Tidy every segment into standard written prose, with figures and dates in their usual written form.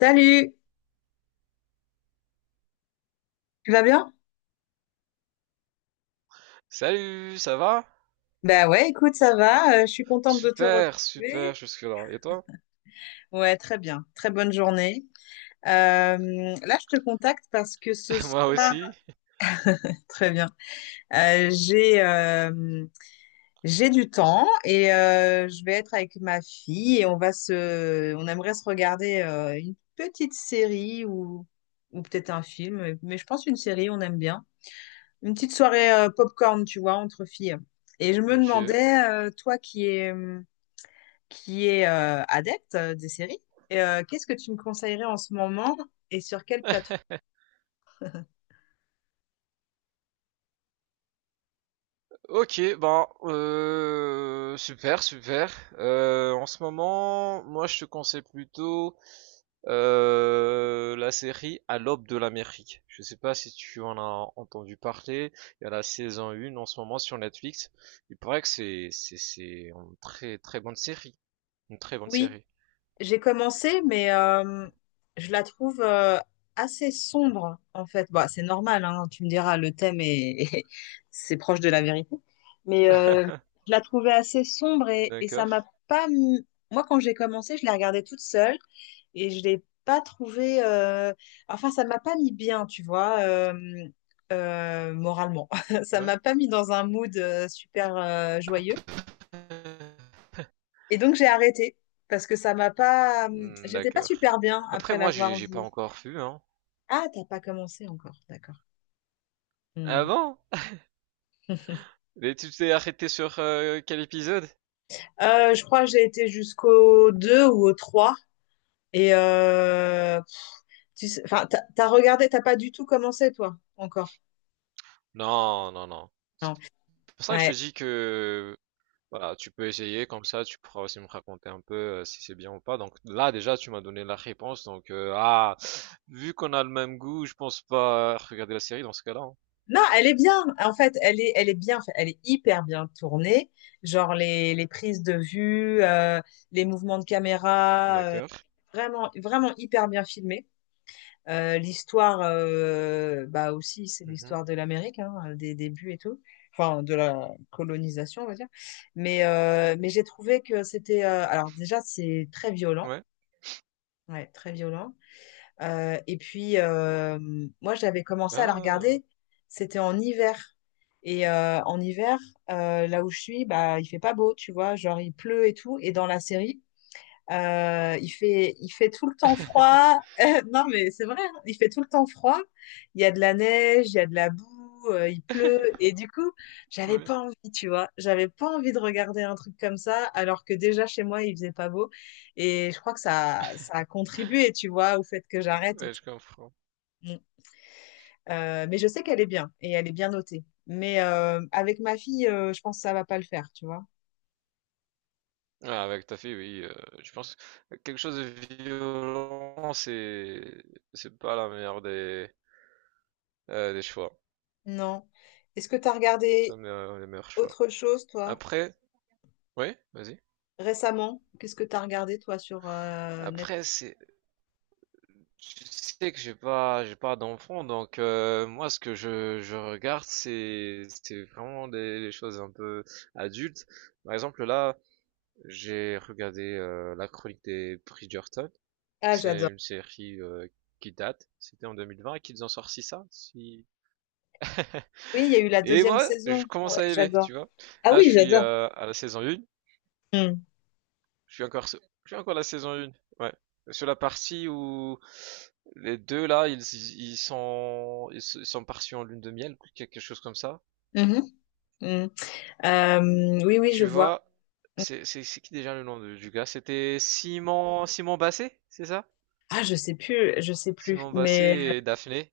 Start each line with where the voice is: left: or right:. left: Salut, tu vas bien?
right: Salut, ça va?
left: Bah ouais, écoute, ça va. Je suis contente de te
right: Super, super
left: retrouver.
right: jusque-là. Et toi?
left: Ouais, très bien. Très bonne journée. Euh, Là, je te contacte parce que ce
right: Moi
left: soir,
right: aussi.
left: très bien. J'ai j'ai du temps et je vais être avec ma fille et on va se, on aimerait se regarder une petite série ou peut-être un film, mais je pense une série, on aime bien. Une petite soirée popcorn, tu vois, entre filles. Et je me
right: Ok.
left: demandais, toi qui es qui est adepte des séries. Et, qu'est-ce que tu me conseillerais en ce moment et sur quelle plateforme?
right: Ok, ben, super, super. En ce moment, moi je te conseille plutôt la série À l'aube de l'Amérique. Je sais pas si tu en as entendu parler. Il y a la saison 1 en ce moment sur Netflix. Il paraît que c'est une très très bonne série, une très bonne série.
left: J'ai commencé, mais je la trouve assez sombre, en fait. Bah, c'est normal, hein, tu me diras, le thème est c'est proche de la vérité. Mais je la trouvais assez sombre et ça m'a
right: D'accord.
left: pas. Moi, quand j'ai commencé, je l'ai regardée toute seule et je l'ai pas trouvée. Enfin, ça m'a pas mis bien, tu vois, moralement. Ça
right: Ouais.
left: m'a pas mis dans un mood super joyeux. Et donc j'ai arrêté parce que ça m'a pas,
right: Mmh,
left: j'étais pas
right: d'accord.
left: super bien
right: Après
left: après
right: moi
left: l'avoir
right: j'ai pas
left: vu.
right: encore vu, hein.
left: Ah, t'as pas commencé encore, d'accord.
right: Ah
left: Hmm.
right: bon? Mais tu t'es arrêté sur, quel épisode?
left: Je crois que j'ai été jusqu'au 2 ou au 3. Et tu sais, enfin, t'as regardé, t'as pas du tout commencé, toi, encore.
right: Non, non, non. C'est
left: Non.
right: pour ça que je te
left: Ouais.
right: dis que, voilà, tu peux essayer comme ça, tu pourras aussi me raconter un peu, si c'est bien ou pas. Donc là déjà tu m'as donné la réponse donc, ah, vu qu'on a le même goût, je pense pas regarder la série dans ce cas-là, hein.
left: Non, elle est bien. En fait, elle est bien. Elle est hyper bien tournée. Genre les prises de vue, les mouvements de caméra,
right: D'accord.
left: vraiment hyper bien filmé. L'histoire, bah aussi, c'est
right: Mmh.
left: l'histoire de l'Amérique, hein, des débuts et tout, enfin de la colonisation, on va dire. Mais j'ai trouvé que c'était, alors déjà, c'est très violent,
right: Ouais.
left: ouais, très violent. Euh, et puis, euh, moi, j'avais commencé à la
right: Ah!
left: regarder, c'était en hiver. Et en hiver, là où je suis, bah, il fait pas beau, tu vois, genre il pleut et tout. Et dans la série, il fait tout le temps froid. Non, mais c'est vrai, hein, il fait tout le temps froid. Il y a de la neige, il y a de la boue, il pleut. Et du coup, j'avais
right: Ouais,
left: pas envie, tu vois. J'avais pas envie de regarder un truc comme ça, alors que déjà chez moi, il faisait pas beau. Et je crois que ça a contribué, tu vois, au fait que j'arrête
right: ouais,
left: aussi.
right: je comprends.
left: Mm. Mais je sais qu'elle est bien et elle est bien notée. Mais avec ma fille, je pense que ça va pas le faire, tu vois.
right: Ah ouais, tout à fait, oui. Je pense que quelque chose de violent, c'est pas la meilleure des des choix.
left: Non. Est-ce que tu as
right: C'est pas
left: regardé
right: le meilleur choix.
left: autre chose, toi?
right: Après, oui, vas-y.
left: Récemment, qu'est-ce que tu as regardé toi sur Netflix?
right: Après, c'est je sais que j'ai pas d'enfant, donc moi ce que je regarde, c'est vraiment des choses un peu adultes. Par exemple, là, j'ai regardé La Chronique des Bridgerton.
left: Ah,
right: C'est
left: j'adore.
right: une série qui date. C'était en 2020 qu'ils ont sorti ça, si.
left: Oui, il y a eu la
right: Et
left: deuxième
right: moi, je
left: saison.
right: commence
left: Ouais,
right: à aimer,
left: j'adore.
right: tu vois.
left: Ah
right: Là, je
left: oui,
right: suis
left: j'adore.
right: à la saison 1.
left: Hmm.
right: Je suis encore, je suis encore à la saison 1. Ouais. Sur la partie où les deux là, ils sont partis en lune de miel, quelque chose comme ça.
left: Mhm. Hmm. Oui, oui, je
right: Tu
left: vois.
right: vois, c'est qui déjà le nom du gars? C'était Simon Basset, c'est ça?
left: Ah, je sais plus, je sais plus.
right: Simon
left: Mais
right: Basset et Daphné.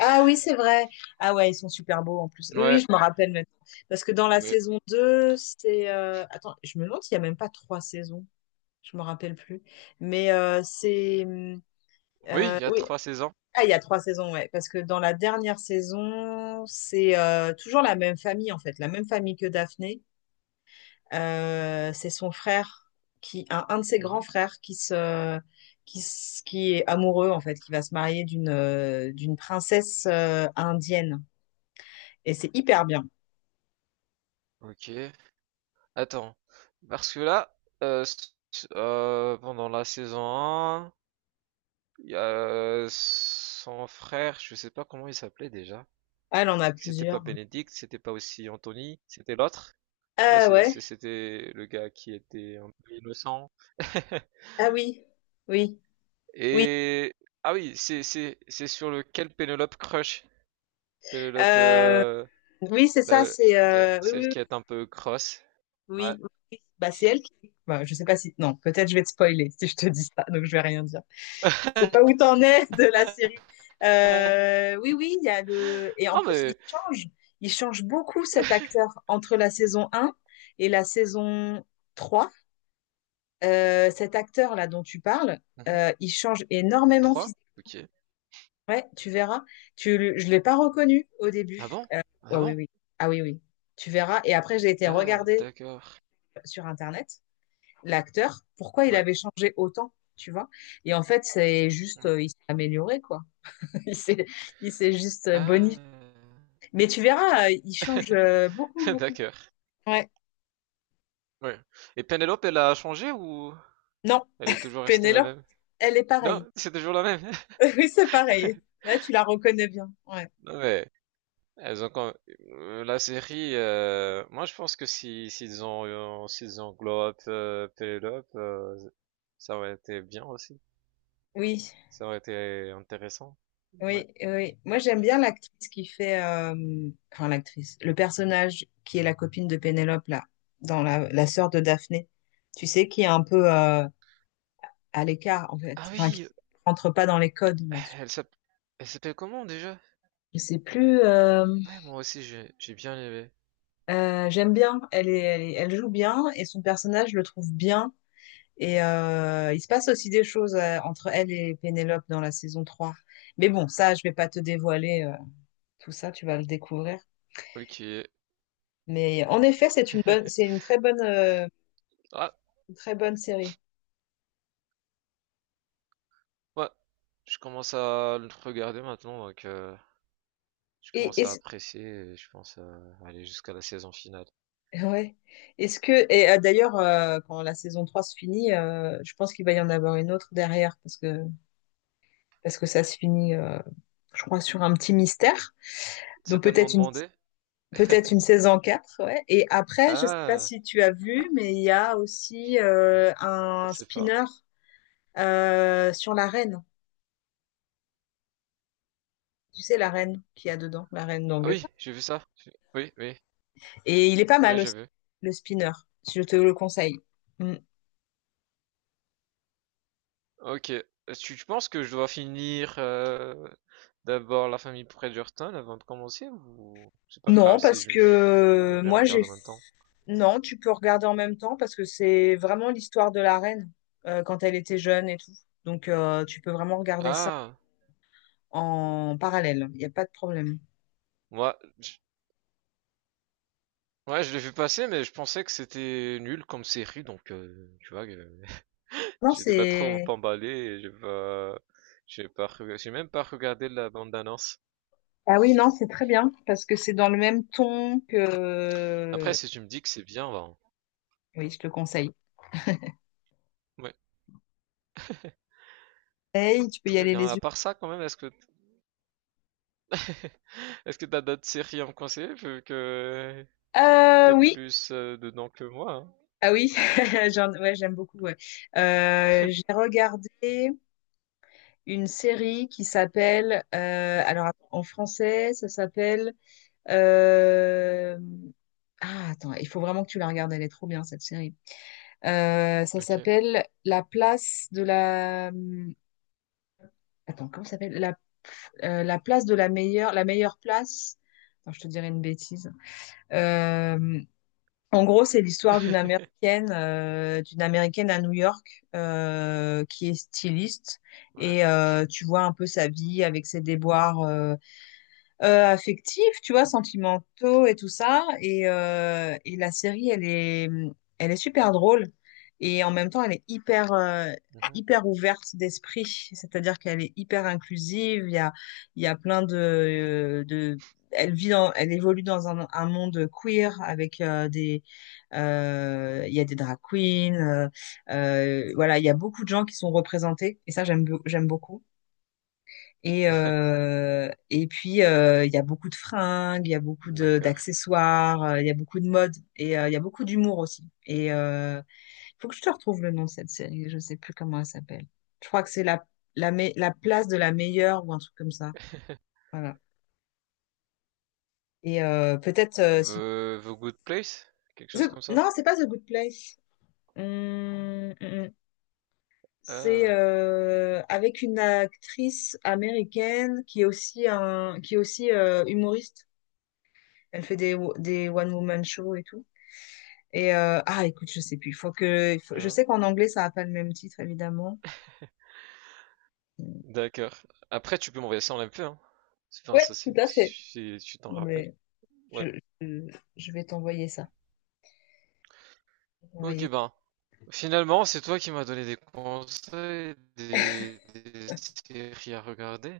left: ah oui, c'est vrai. Ah ouais, ils sont super beaux en plus. Oui, oui,
right: Ouais,
left: je me rappelle maintenant. Parce que dans la
right: ouais.
left: saison 2, c'est attends, je me demande s'il y a même pas trois saisons. Je me rappelle plus. Mais c'est mmh,
right: Oui, il y a
left: oui,
right: trois saisons.
left: ah, il y a trois saisons, ouais. Parce que dans la dernière saison, c'est toujours la même famille, en fait, la même famille que Daphné. C'est son frère, qui, un de ses grands
right: Mhm.
left: frères, qui, qui est amoureux, en fait, qui va se marier d'une princesse indienne. Et c'est hyper bien.
right: Ok. Attends. Parce que là, euh, s- pendant la saison 1, il y a son frère, je sais pas comment il s'appelait déjà.
left: Ah, elle en a
right: C'était pas
left: plusieurs.
right: Bénédicte, c'était pas aussi Anthony, c'était l'autre. Ouais,
left: Ah ouais?
right: c'était le gars qui était un peu innocent.
left: Ah oui, oui. Oui,
right: Et ah oui, c'est sur lequel Pénélope crush. Pénélope,
left: euh, oui, c'est ça, c'est oui,
right: celle
left: oui,
right: qui est un peu cross. Ouais.
left: oui, oui. Bah, c'est elle qui. Bah, je sais pas si. Non, peut-être je vais te spoiler si je te dis ça, donc je vais rien dire. Je sais pas où t'en es de la série. Oui, oui, il y a le. Et en
right: Ah
left: plus, il
right: mais.
left: change. Il change beaucoup cet acteur entre la saison un et la saison 3. Cet acteur-là dont tu parles,
right: Mhm.
left: il change énormément.
right: Trois? Ok.
left: Ouais, tu verras. Je l'ai pas reconnu au début.
right: Ah bon?
left: Euh, ouais,
right: Ah
left: oui,
right: bon?
left: oui. Ah oui, oui. Tu verras. Et après, j'ai été
right: Ah
left: regarder
right: d'accord.
left: sur Internet l'acteur, pourquoi il
right: Ouais.
left: avait changé autant, tu vois. Et en fait, c'est juste,
right: Ouais.
left: il s'est amélioré, quoi. Il s'est, il s'est juste bonifié.
right: Ah
left: Mais tu verras, il change beaucoup, beaucoup.
right: d'accord.
left: Ouais.
right: Ouais. Et Penelope, elle a changé ou
left: Non,
right: elle est toujours restée la
left: Pénélope,
right: même?
left: elle est
right: Non,
left: pareille.
right: c'est toujours la même.
left: Oui, c'est pareil. Là, tu la reconnais bien. Ouais.
right: Non mais elles ont quand- la série. Moi, je pense que si s'ils ont s'ils englobent Penelope, ça aurait été bien aussi.
left: Oui.
right: Ça aurait été intéressant. Ouais.
left: Oui, oui. Moi, j'aime bien l'actrice qui fait, enfin l'actrice, le personnage qui est la copine de Pénélope là, dans la sœur de Daphné. Tu sais qui est un peu à l'écart en fait,
right: Ah
left: enfin qui
right: oui,
left: rentre pas dans les codes là-dessus.
right: elle s'appelle elle s'appelle comment déjà?
left: Je sais plus.
right: Ouais, moi aussi j'ai bien aimé.
left: J'aime bien. Elle joue bien et son personnage je le trouve bien. Et il se passe aussi des choses entre elle et Pénélope dans la saison 3. Mais bon, ça, je vais pas te dévoiler tout ça. Tu vas le découvrir.
right: Ok.
left: Mais en effet, c'est
right: Ah,
left: une très bonne série.
right: ouais. Je commence à le regarder maintenant, donc. Je
left: Et
right: commence à
left: est-ce,
right: apprécier et je pense à aller jusqu'à la saison finale.
left: ouais. Est-ce que, et quand la saison 3 se finit, je pense qu'il va y en avoir une autre derrière parce que ça se finit, je crois, sur un petit mystère.
right: C'est
left: Donc
right: tellement
left: peut-être une,
right: demandé?
left: peut-être une saison 4. Ouais. Et après, je sais pas
right: Ah,
left: si tu as vu, mais il y a aussi
right: je
left: un
right: pensais pas.
left: spinner sur la reine. Tu sais, la reine qu'il y a dedans, la reine
right: Ah
left: d'Angleterre.
right: oui, j'ai vu ça. Oui, oui,
left: Et il est pas
right: oui, Ouais,
left: mal
right: j'ai
left: aussi,
right: vu.
left: le spinner. Si, je te le conseille. Mm.
right: Ok. Est-ce que tu penses que je dois finir d'abord la famille Bridgerton avant de commencer ou c'est pas
left: Non,
right: grave si
left: parce que
right: je les
left: moi, j'ai...
right: regarde en même temps?
left: Non, tu peux regarder en même temps parce que c'est vraiment l'histoire de la reine quand elle était jeune et tout. Donc, tu peux vraiment regarder ça
right: Ah,
left: en parallèle. Il n'y a pas de problème.
right: moi, ouais, je l'ai vu passer, mais je pensais que c'était nul comme série, donc tu vois,
left: Non,
right: j'étais pas trop
left: c'est...
right: emballé et j'ai même pas regardé la bande-annonce.
left: Ah oui, non, c'est très bien parce que c'est dans le même ton
right: Après,
left: que...
right: si tu me dis que c'est bien, ben,
left: Oui, je te le conseille.
right: ouais,
left: Hey, tu peux y
right: très
left: aller
right: bien.
left: les
right: À
left: yeux.
right: part ça, quand même, est-ce que, est-ce que t'as d'autres séries à me conseiller vu que
left: Euh,
right: t'es
left: oui,
right: plus dedans que moi, hein.
left: ah oui, ouais, j'aime beaucoup. Ouais. J'ai regardé. Une série qui s'appelle, en français, ça s'appelle, euh, ah attends, il faut vraiment que tu la regardes, elle est trop bien cette série. Ça
right: Ok.
left: s'appelle La place de la, attends, comment ça s'appelle? La, la place de la meilleure place. Attends, je te dirais une bêtise. Euh, En gros, c'est l'histoire d'une américaine à New York qui est styliste
right: Ouais.
left: et tu vois un peu sa vie avec ses déboires. Affectifs, tu vois, sentimentaux et tout ça. Et la série, elle est super drôle. Et en même temps,
right: Mhm.
left: hyper ouverte d'esprit. C'est-à-dire qu'elle est hyper inclusive. Il y a plein de... Elle évolue dans un monde queer avec il y a des drag queens, voilà, il y a beaucoup de gens qui sont représentés et ça j'aime, j'aime beaucoup. Il y a beaucoup de fringues, il y a beaucoup de-
right: D'accord.
left: d'accessoires, il y a beaucoup de mode et il y a beaucoup d'humour aussi. Il faut que je te retrouve le nom de cette série, je sais plus comment elle s'appelle. Je crois que c'est la place de la meilleure ou un truc comme ça. Voilà. Et peut-être Si...
right: The Good Place? Quelque chose
left: The-
right: comme ça?
left: non, c'est pas The Good Place. Hum, hum, hum. C'est
right: Ah,
left: avec une actrice américaine qui est aussi, qui est aussi humoriste. Elle fait des one-woman shows et tout. Et ah, écoute, je sais plus. Il faut que, il faut- Je
right: hein,
left: sais qu'en anglais, ça n'a pas le même titre, évidemment.
right: d'accord. Après, tu peux m'envoyer ça en MP, hein. C'est pas un
left: Ouais, tout
right: souci,
left: à
right: si
left: fait.
right: tu si tu t'en
left: Non,
right: rappelles.
left: mais je,
right: Ouais.
left: je, je vais t'envoyer ça. Je vais t'envoyer
right: Ok,
left: ça.
right: ben, finalement, c'est toi qui m'as donné des conseils, des séries à regarder.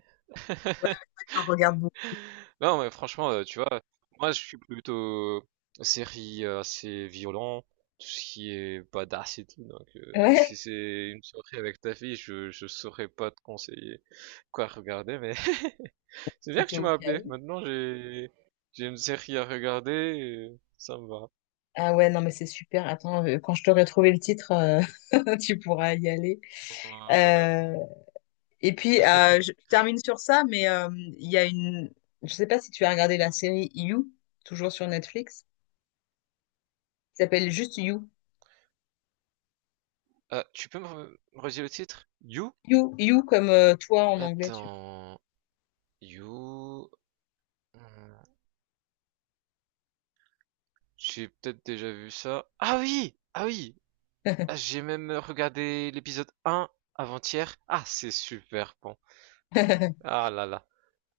left: J'en regarde beaucoup.
right: Non, mais franchement, tu vois, moi je suis plutôt euh, série assez violent, tout ce qui est badass et tout. Donc, si
left: Ouais,
right: c'est une soirée avec ta fille, je saurais pas te conseiller quoi regarder, mais c'est bien que
left: c'était
right: tu
left: au
right: m'as
left: cas
right: appelé.
left: où.
right: Maintenant, j'ai une série à regarder, et ça me va.
left: Ah ouais, non, mais c'est super. Attends, quand je t'aurai trouvé le titre, tu pourras y aller.
right: Ouais.
left: Euh, je termine sur ça, mais il y a une... Je sais pas si tu as regardé la série You, toujours sur Netflix, qui s'appelle juste You.
right: Ah, tu peux me redire le titre? You?
left: You, you comme toi en anglais, tu
right: Attends. You... hmm, j'ai peut-être déjà vu ça. Ah oui! Ah oui!
left: vois.
right: Ah, j'ai même regardé l'épisode un avant-hier. Ah, c'est super bon. Ah là là.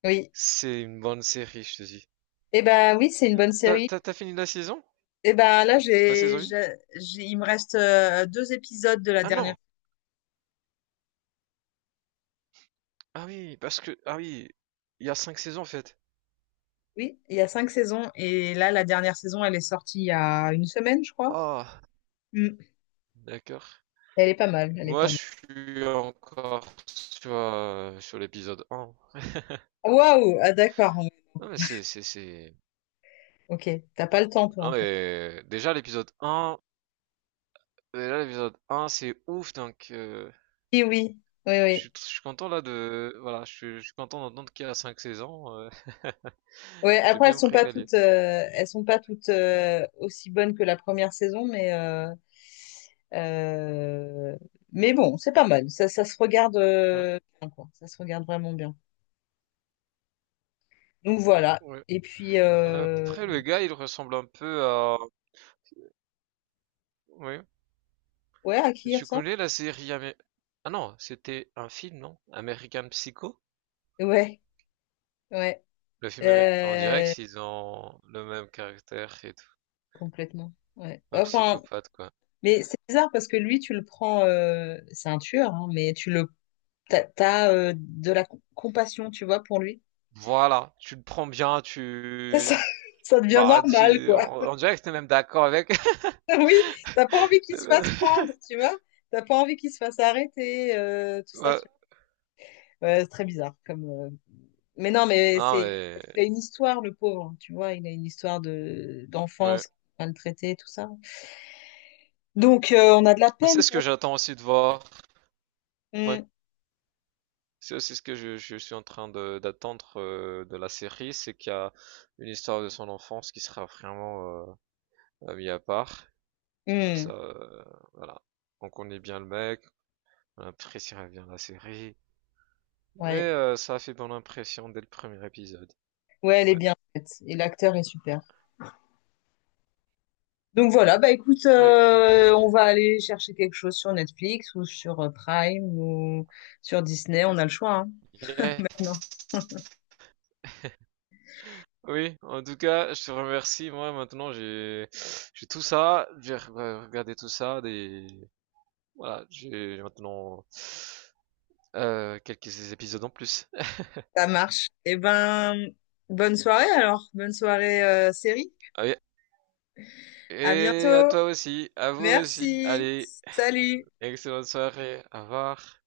left: Oui.
right: C'est une bonne série, je te dis.
left: Eh ben oui, c'est une bonne série.
right: T'as fini la saison?
left: Eh ben là,
right: La saison 1?
left: il me reste deux épisodes de la
right: Ah
left: dernière.
right: non! Ah oui, parce que... Ah oui, il y a cinq saisons en fait.
left: Oui, il y a cinq saisons et là, la dernière saison, elle est sortie il y a une semaine, je crois.
right: Ah,
left: Mm.
right: d'accord.
left: Elle est pas mal, elle est
right: Moi,
left: pas
right: je
left: mal.
right: suis encore sur l'épisode un.
left: Ah, waouh, ah d'accord.
right: Non mais c'est...
left: Ok, t'as pas le temps toi
right: Non
left: en fait.
right: mais... Déjà, l'épisode un. Et là, l'épisode un c'est ouf, donc
left: Oui, oui, oui, oui.
right: je suis content là de... Voilà, je suis content d'entendre qu'il y a 5 saisons.
left: Ouais,
right: Je vais
left: après,
right: bien me régaler.
left: elles sont pas toutes aussi bonnes que la première saison, euh, mais bon, c'est pas mal. Ça se regarde
right: Ouais,
left: bien, quoi. Ça se regarde vraiment bien. Donc voilà.
right: ouais.
left: Et puis, euh,
right: Après, le gars, il ressemble un peu à... Oui.
left: ouais, à
right: Tu
left: ça,
right: connais la série... Ah non, c'était un film, non? American Psycho?
left: ouais, ouais,
right: Le film... On dirait
left: Euh,
right: qu'ils ont le même caractère et tout.
left: complètement. Ouais.
right: Un
left: Enfin,
right: psychopathe, quoi.
left: mais c'est bizarre parce que lui, tu le prends, c'est un tueur, hein, t'as, de la compassion, tu vois, pour lui.
right: Voilà, tu le prends bien,
left: Ça,
right: tu...
left: ça devient
right: Bah,
left: normal,
right: tu...
left: quoi.
right: on dirait que t'es même d'accord avec...
left: Oui, t'as pas envie qu'il
right: T'es
left: se
right: même-
left: fasse prendre, tu vois. T'as pas envie qu'il se fasse arrêter, tout ça.
right: Ouais,
left: Ouais, c'est très bizarre. Mais non, mais
right: non,
left: c'est
right: mais
left: parce qu'il a une histoire, le pauvre. Hein, tu vois, il a une histoire de
right: ouais.
left: d'enfance maltraitée, tout ça. Donc, on a de la
right: C'est
left: peine
right: ce que
left: pour.
right: j'attends aussi de voir. Ouais.
left: Mm,
right: C'est aussi ce que je suis en train de d'attendre de la série, c'est qu'il y a une histoire de son enfance qui sera vraiment mise à part. Comme
left: mm,
right: ça, voilà. On connaît bien le mec, on appréciera bien la série. Mais
left: ouais,
right: ça a fait bonne impression dès le premier épisode.
left: ouais, elle est
right: Ouais.
left: bien en fait. Et l'acteur est super. Donc voilà, bah écoute,
right: Oui.
left: on va aller chercher quelque chose sur Netflix ou sur Prime ou sur Disney. On a le choix, hein,
right: Yeah.
left: maintenant.
right: Oui. En tout cas, je te remercie. Moi, maintenant, j'ai tout ça. Regardé tout ça, des. Voilà, j'ai maintenant quelques épisodes en plus.
left: Ça marche. Eh ben, bonne soirée alors. Bonne soirée série.
right: Ah oui,
left: À
right: et à
left: bientôt.
right: toi aussi, à vous aussi.
left: Merci.
right: Allez,
left: Salut.
right: excellente soirée. Au revoir.